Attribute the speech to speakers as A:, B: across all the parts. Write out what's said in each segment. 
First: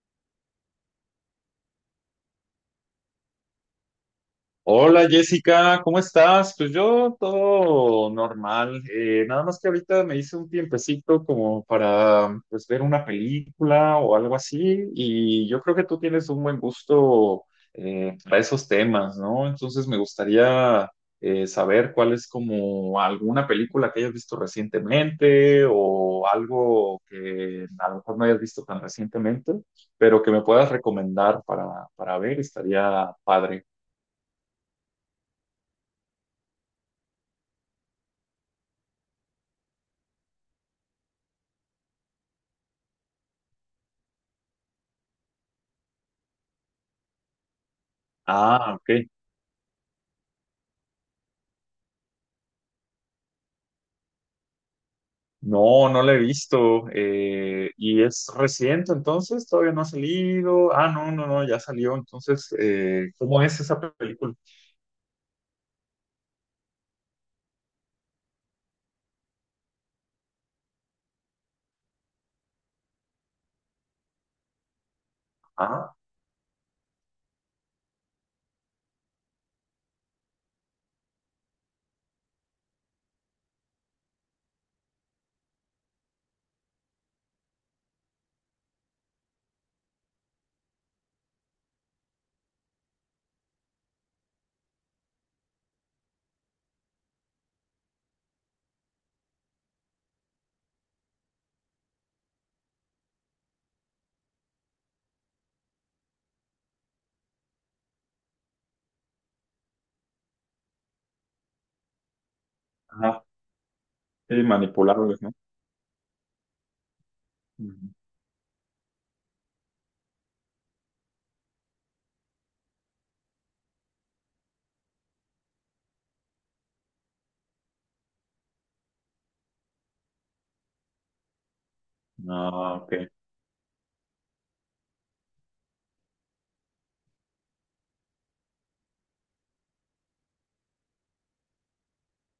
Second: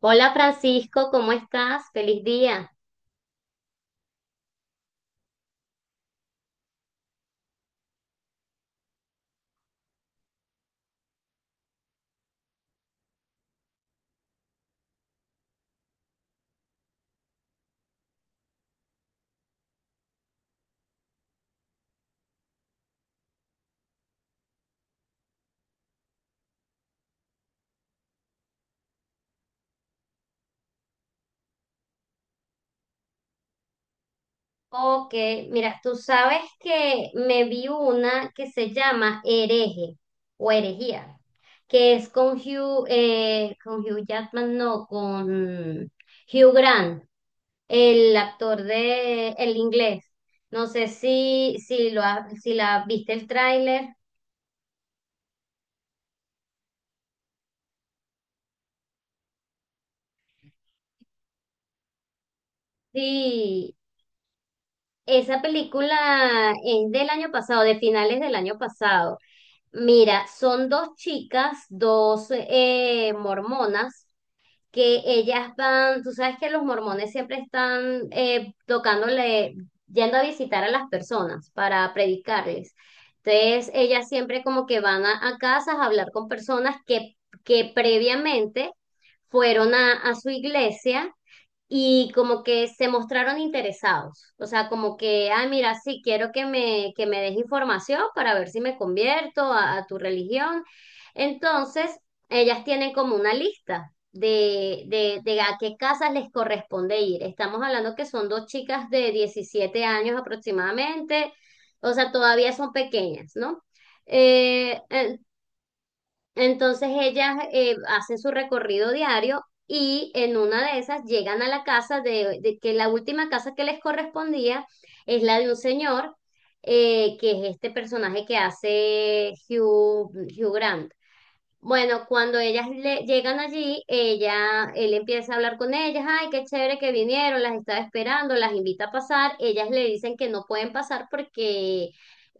A: Hola Francisco, ¿cómo estás? Feliz día.
B: Hola Jessica, ¿cómo estás? Pues yo todo normal, nada más que ahorita me hice un tiempecito como para pues ver una película o algo así, y yo creo que tú tienes un buen gusto para esos temas, ¿no? Entonces me gustaría saber cuál es como alguna película que hayas visto recientemente o algo que a lo mejor no hayas visto tan recientemente, pero que me puedas recomendar para ver, estaría padre.
A: Ok, mira, tú sabes que me vi una que se llama Hereje o Herejía, que es con Hugh Jackman, no, con Hugh Grant, el actor
B: Ah, ok.
A: de El Inglés. No sé si si la viste el tráiler.
B: No, no la he visto. ¿Y es reciente entonces? ¿Todavía no ha salido? Ah, no, no, no, ya salió. Entonces, ¿cómo es
A: Sí,
B: esa película?
A: esa película es del año pasado, de finales del año pasado. Mira, son dos chicas, dos mormonas, que ellas
B: Ah,
A: van, tú sabes que los mormones siempre están tocándole, yendo a visitar a las personas para predicarles. Entonces, ellas siempre como que van a casas a hablar con personas que previamente fueron a su iglesia y como que se mostraron interesados, o sea, como que, ah, mira, sí, quiero que me des información para ver si me convierto a tu religión. Entonces, ellas tienen como una lista de a qué casas les corresponde ir. Estamos hablando que son dos chicas de 17 años aproximadamente, o sea, todavía son
B: ajá,
A: pequeñas, ¿no?
B: sí,
A: Eh, eh,
B: manipulables, ¿no?
A: entonces ellas
B: Ujú.
A: hacen su recorrido diario y en una de esas llegan a la casa de, que la última casa que les correspondía es la de un señor que es este personaje que hace Hugh Grant. Bueno, cuando ellas
B: Ah, ok.
A: le llegan allí, ella, él empieza a hablar con ellas, ay, qué chévere que vinieron, las estaba esperando, las invita a pasar, ellas le dicen que no pueden pasar porque,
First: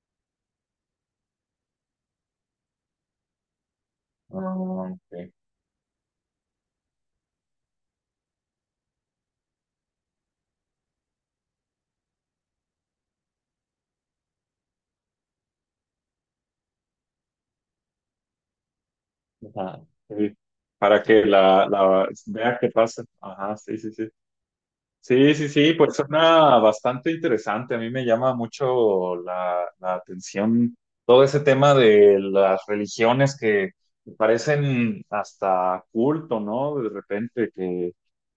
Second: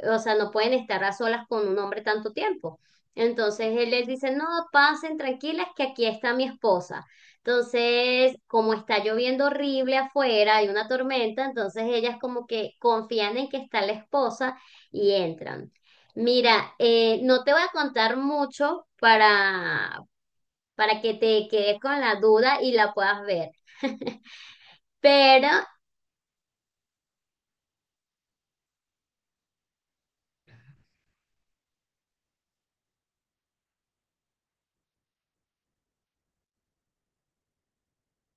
A: o sea, no pueden estar a solas con un hombre tanto tiempo. Entonces él les dice, no,
B: Ah, ok.
A: pasen tranquilas, que aquí está mi esposa. Entonces, como está lloviendo horrible afuera, hay una tormenta, entonces ellas como que confían en que está la esposa y entran. Mira, no te voy a contar mucho
B: Ajá,
A: para,
B: sí.
A: para
B: Para
A: que
B: que
A: te quedes con
B: la
A: la
B: vea
A: duda
B: qué
A: y la
B: pasa.
A: puedas ver,
B: Ajá, sí, sí, sí. Sí,
A: pero
B: sí, sí, pues suena bastante interesante. A mí me llama mucho la atención todo ese tema de las religiones que parecen hasta culto, ¿no? De repente que,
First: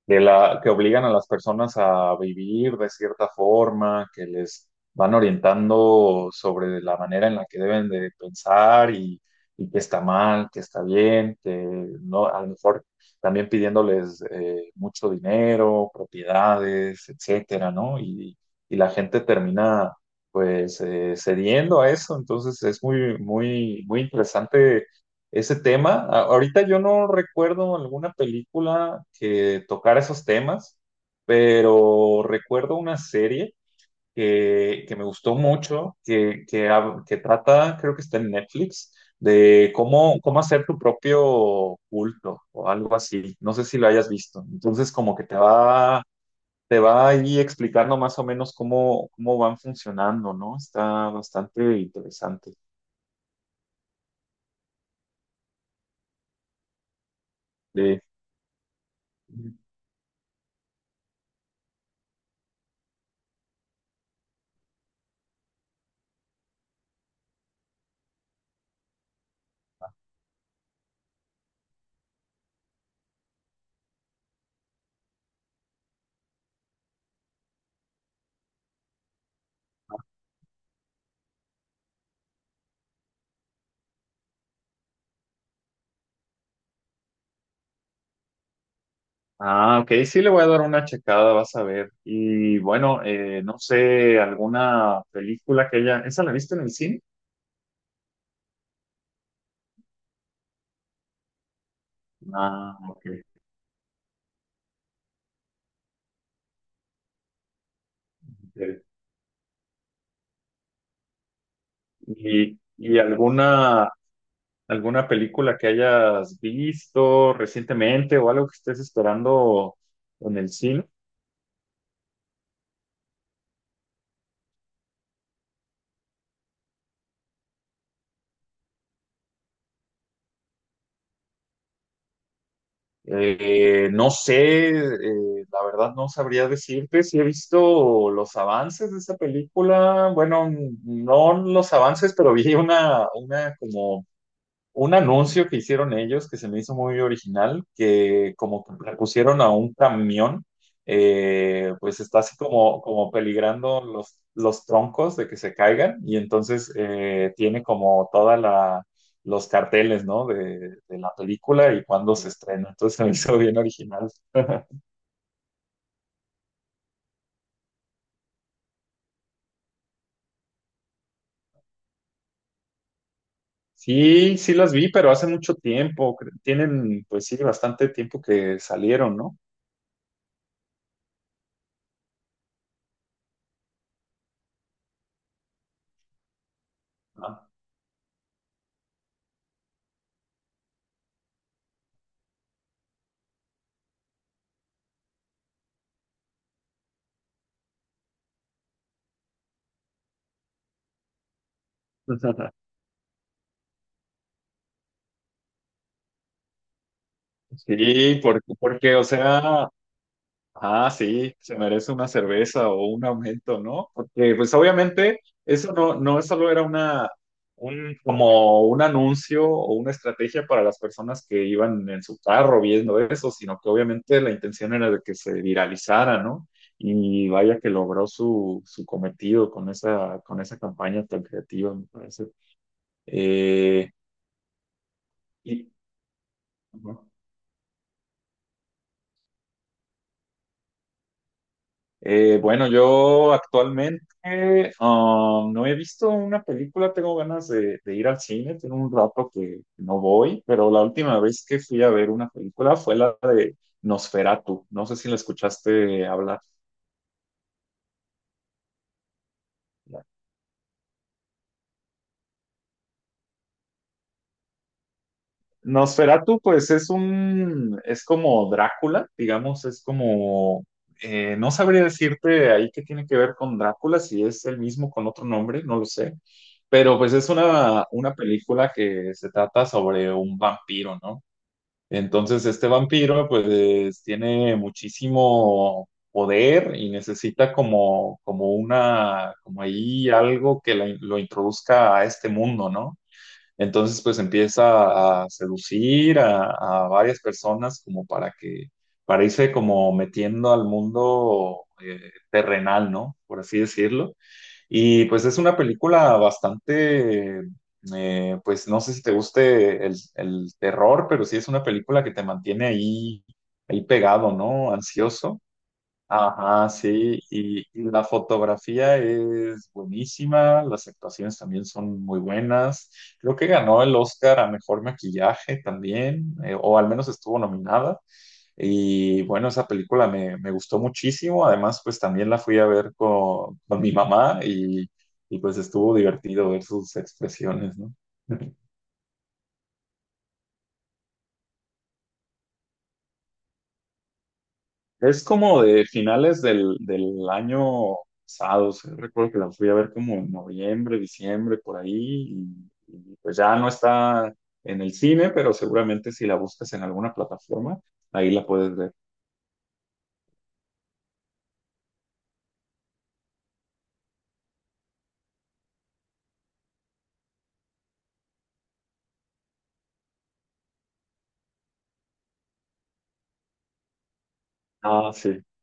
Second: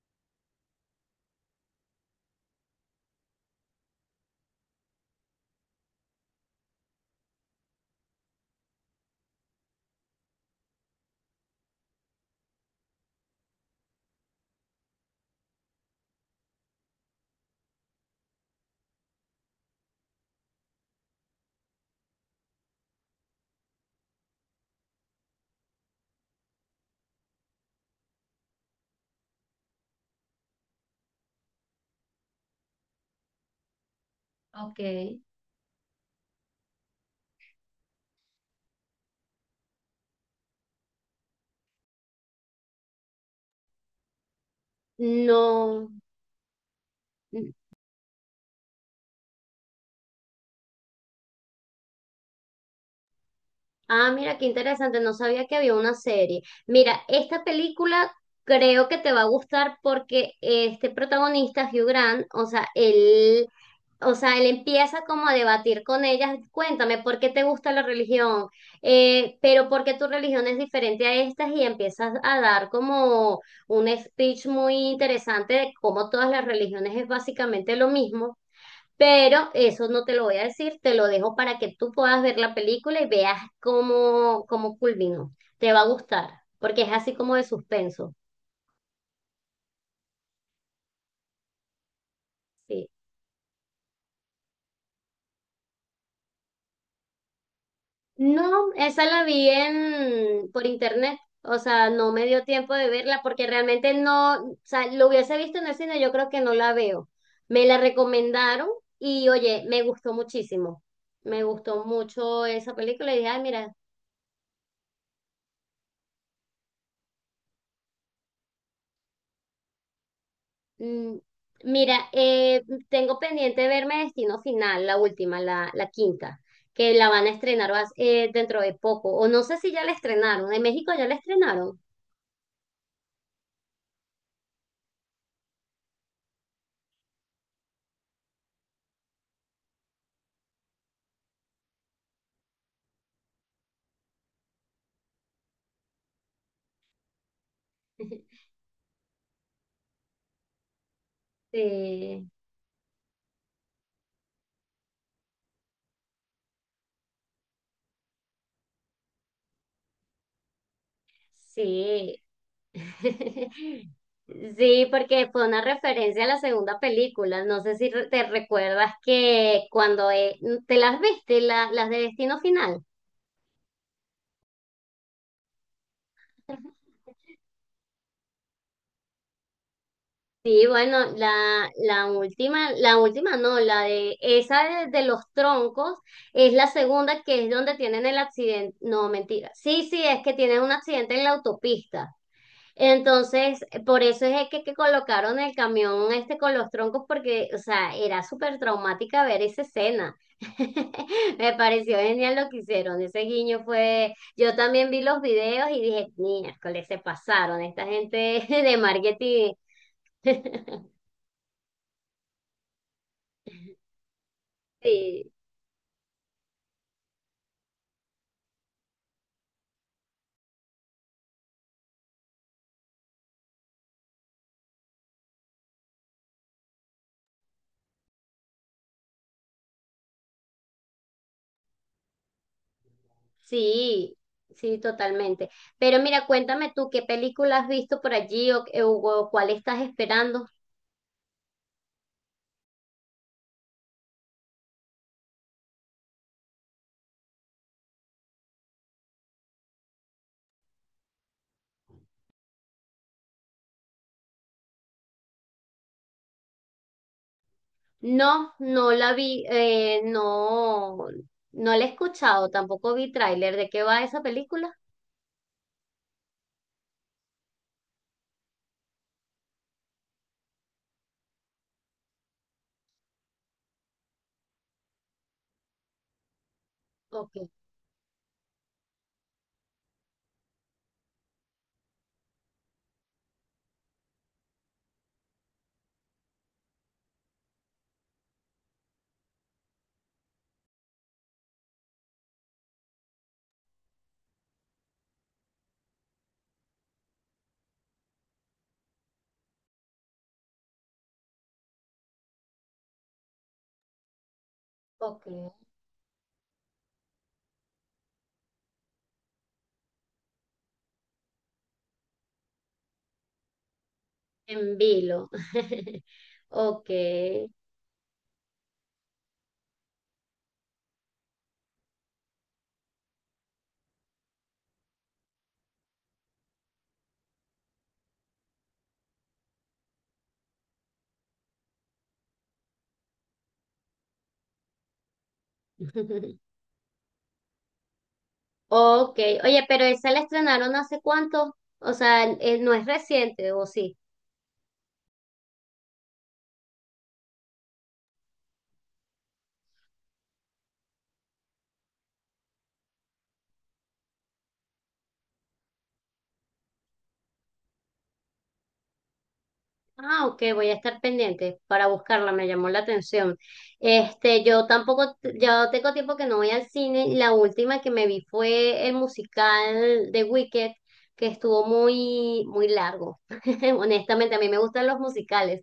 B: que obligan a las personas a vivir de cierta forma, que les van orientando sobre la manera en la que deben de pensar, y que está mal, que está bien, que no, a lo mejor también pidiéndoles mucho dinero, propiedades, etcétera, ¿no? Y la gente termina pues cediendo a eso. Entonces es muy, muy, muy interesante ese tema. Ahorita yo no recuerdo alguna película que tocara esos temas, pero recuerdo una serie
A: Ok.
B: que me gustó mucho, que trata, creo que está en Netflix, de cómo, cómo hacer tu propio culto o algo así. No sé si lo hayas visto. Entonces, como que
A: No.
B: te va ahí explicando más o menos cómo, cómo van funcionando, ¿no? Está bastante interesante.
A: Ah, mira, qué interesante, no sabía que había una serie. Mira, esta
B: De...
A: película creo que te va a gustar porque este protagonista, Hugh Grant, o sea, él, empieza como a debatir con ellas, cuéntame, ¿por qué te gusta la religión? Pero ¿por qué tu religión es diferente a estas? Y empiezas a dar como un speech muy interesante de cómo todas las religiones es básicamente lo mismo. Pero eso no te lo voy a decir, te lo dejo para que tú puedas ver la película y veas cómo culminó. Te va a gustar, porque es así como de suspenso.
B: Ah, ok, sí le voy a dar una checada, vas a ver. Y
A: Sí.
B: bueno, no sé, alguna película que ella, ¿esa la viste en el cine?
A: No, esa la vi por internet, o sea, no me dio tiempo
B: Ah,
A: de
B: ok.
A: verla porque realmente no, o sea, lo hubiese visto en el cine, yo creo que no la veo. Me la recomendaron
B: Ok.
A: y oye, me gustó muchísimo. Me gustó mucho esa
B: Y
A: película y dije, ay, mira.
B: alguna, alguna película que hayas visto recientemente o algo que estés esperando en el cine?
A: Mm, Mira, tengo pendiente verme Destino Final, la última, la quinta, que la van a estrenar dentro de poco. O no sé si ya la estrenaron. En México ya la estrenaron.
B: No sé, la verdad no sabría decirte si he visto los avances de esa película. Bueno, no los avances, pero vi una como un anuncio que hicieron ellos que se me hizo muy original, que como que le pusieron a un camión, pues está
A: Sí,
B: así como, como peligrando los troncos de que se caigan, y entonces tiene como toda la, los carteles, ¿no? De la película y cuándo
A: sí.
B: se estrena. Entonces se me hizo bien original.
A: Sí, porque fue una referencia a la segunda película. No sé si te recuerdas que cuando te las viste, las de Destino Final.
B: Sí, sí las vi, pero hace mucho tiempo. Tienen, pues sí, bastante tiempo que salieron, ¿no?
A: Sí, bueno, la última, la última no, la de esa de los troncos es la segunda que
B: Ah.
A: es donde tienen el accidente. No, mentira. Sí, sí, es que tienen un accidente en la autopista. Entonces, por eso es que colocaron el camión este con los troncos, porque, o sea, era súper traumática ver esa escena. Me pareció genial lo que hicieron. Ese guiño fue. Yo también vi los videos y dije, miércoles, se pasaron. Esta gente
B: Sí, porque,
A: de
B: porque, o
A: marketing.
B: sea, ah, sí, se merece una cerveza o un aumento, ¿no? Porque pues obviamente
A: Sí,
B: eso no, no solo era una, un, como un anuncio o una estrategia para las personas que iban en su carro viendo eso, sino que obviamente la intención era de que se viralizara, ¿no? Y vaya que logró su, su cometido con esa campaña tan creativa, me parece. Eh,
A: sí, sí, totalmente.
B: y,
A: Pero mira, cuéntame tú, ¿qué película has visto por allí o cuál estás esperando?
B: Bueno, yo actualmente no he visto una película. Tengo ganas de ir al cine, tengo un rato que no voy, pero la última vez que fui a ver una película fue la de Nosferatu, no sé si la escuchaste hablar.
A: No, no la vi, no, no la he escuchado, tampoco vi tráiler. ¿De qué va esa película?
B: Nosferatu, pues es un, es como Drácula, digamos, es como, no sabría decirte ahí qué tiene que ver con Drácula, si es el mismo con otro nombre, no lo sé, pero pues es
A: Ok,
B: una película que se trata sobre un vampiro, ¿no? Entonces este vampiro pues tiene muchísimo poder y necesita como, como una, como ahí algo que lo introduzca a este mundo, ¿no? Entonces, pues empieza a seducir a varias personas como para que, para irse como metiendo al mundo terrenal, ¿no? Por así decirlo. Y pues
A: ok.
B: es una película bastante, pues no sé si te guste el terror, pero sí es una película que te mantiene ahí, ahí pegado, ¿no?
A: En vilo.
B: Ansioso. Ajá,
A: Ok.
B: sí, y la fotografía es buenísima, las actuaciones también son muy buenas. Creo que ganó el Oscar a mejor maquillaje también, o al menos estuvo nominada. Y bueno, esa película me, me gustó muchísimo. Además, pues también la fui a ver con mi mamá, y pues estuvo divertido ver sus expresiones, ¿no?
A: Ok. ¿Oye, pero esa la estrenaron hace cuánto? O sea, no es reciente, ¿o sí?
B: Es como de finales del, del año pasado, o sea, recuerdo que la fui a ver como en noviembre, diciembre, por ahí, y pues ya no está en el cine, pero seguramente si la buscas en alguna plataforma, ahí la puedes ver.
A: Ah, ok, voy a estar pendiente para buscarla, me llamó la atención. Este, yo tampoco, ya tengo tiempo que no voy al cine. La última que me vi fue el musical de Wicked, que estuvo muy, muy largo. Honestamente, a mí me gustan los
B: Ah, sí,
A: musicales,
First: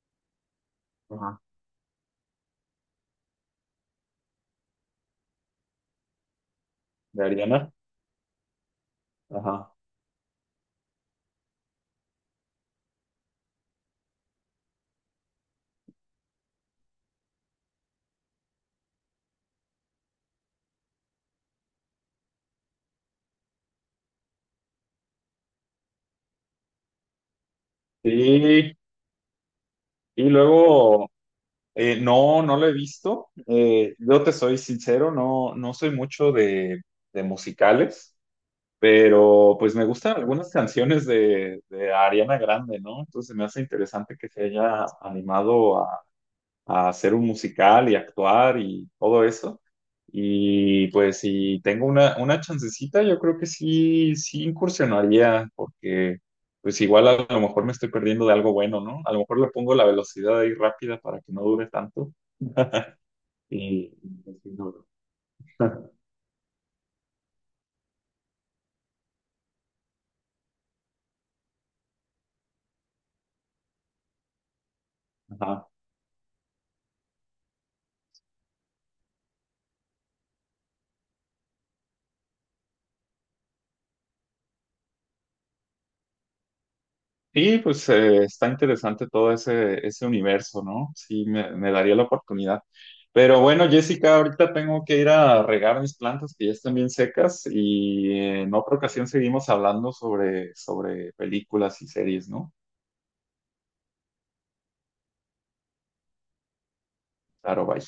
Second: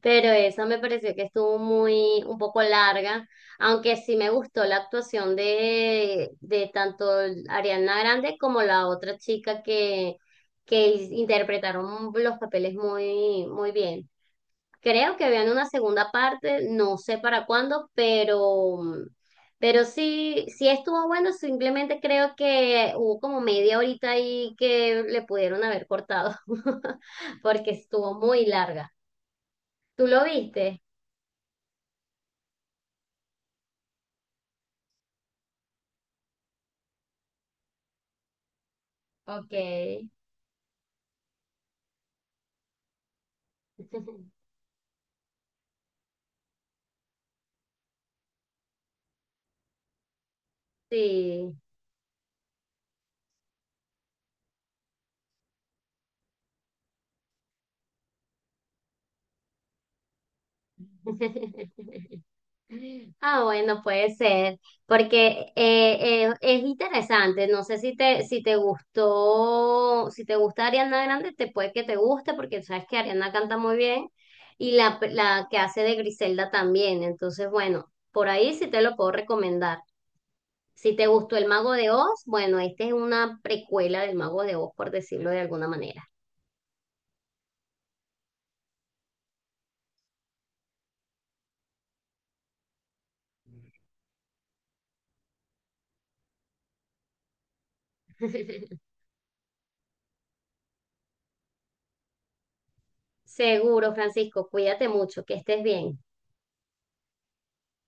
A: pero esa me pareció que
B: ajá,
A: estuvo muy, un poco larga, aunque sí me gustó la actuación de tanto
B: de Ariana,
A: Ariana Grande como la otra chica
B: ajá.
A: que interpretaron los papeles muy, muy bien. Creo que habían una segunda parte, no sé para cuándo, pero sí, sí estuvo bueno, simplemente creo que hubo como media horita ahí que le pudieron haber cortado, porque estuvo muy
B: Sí,
A: larga. ¿Tú lo
B: y
A: viste?
B: luego, no, no lo he visto. Yo te soy sincero, no, no soy mucho de musicales,
A: Ok.
B: pero pues me gustan algunas canciones de Ariana Grande, ¿no? Entonces me hace interesante que se haya animado a hacer un musical y actuar y todo eso. Y pues
A: Sí.
B: si tengo una chancecita, yo creo que sí, sí incursionaría, porque pues igual a lo mejor me estoy perdiendo de algo bueno, ¿no? A lo mejor le pongo la velocidad ahí rápida para que no dure tanto.
A: Ah, bueno,
B: Y,
A: puede
B: y-
A: ser, porque es interesante. No sé si te gustó, si te gusta Ariana Grande, te puede que te guste, porque sabes que Ariana canta muy bien y la que
B: Ajá.
A: hace de Griselda también. Entonces, bueno, por ahí sí te lo puedo recomendar. Si te gustó El Mago de Oz, bueno, esta es una precuela del Mago de Oz, por decirlo de alguna manera.
B: Y pues está interesante todo ese, ese universo, ¿no? Sí, me daría la oportunidad. Pero bueno, Jessica, ahorita tengo que ir a regar mis plantas que ya están bien secas, y en otra ocasión seguimos hablando sobre, sobre películas y series, ¿no?
A: Seguro, Francisco, cuídate mucho, que estés bien.
B: Claro, bye.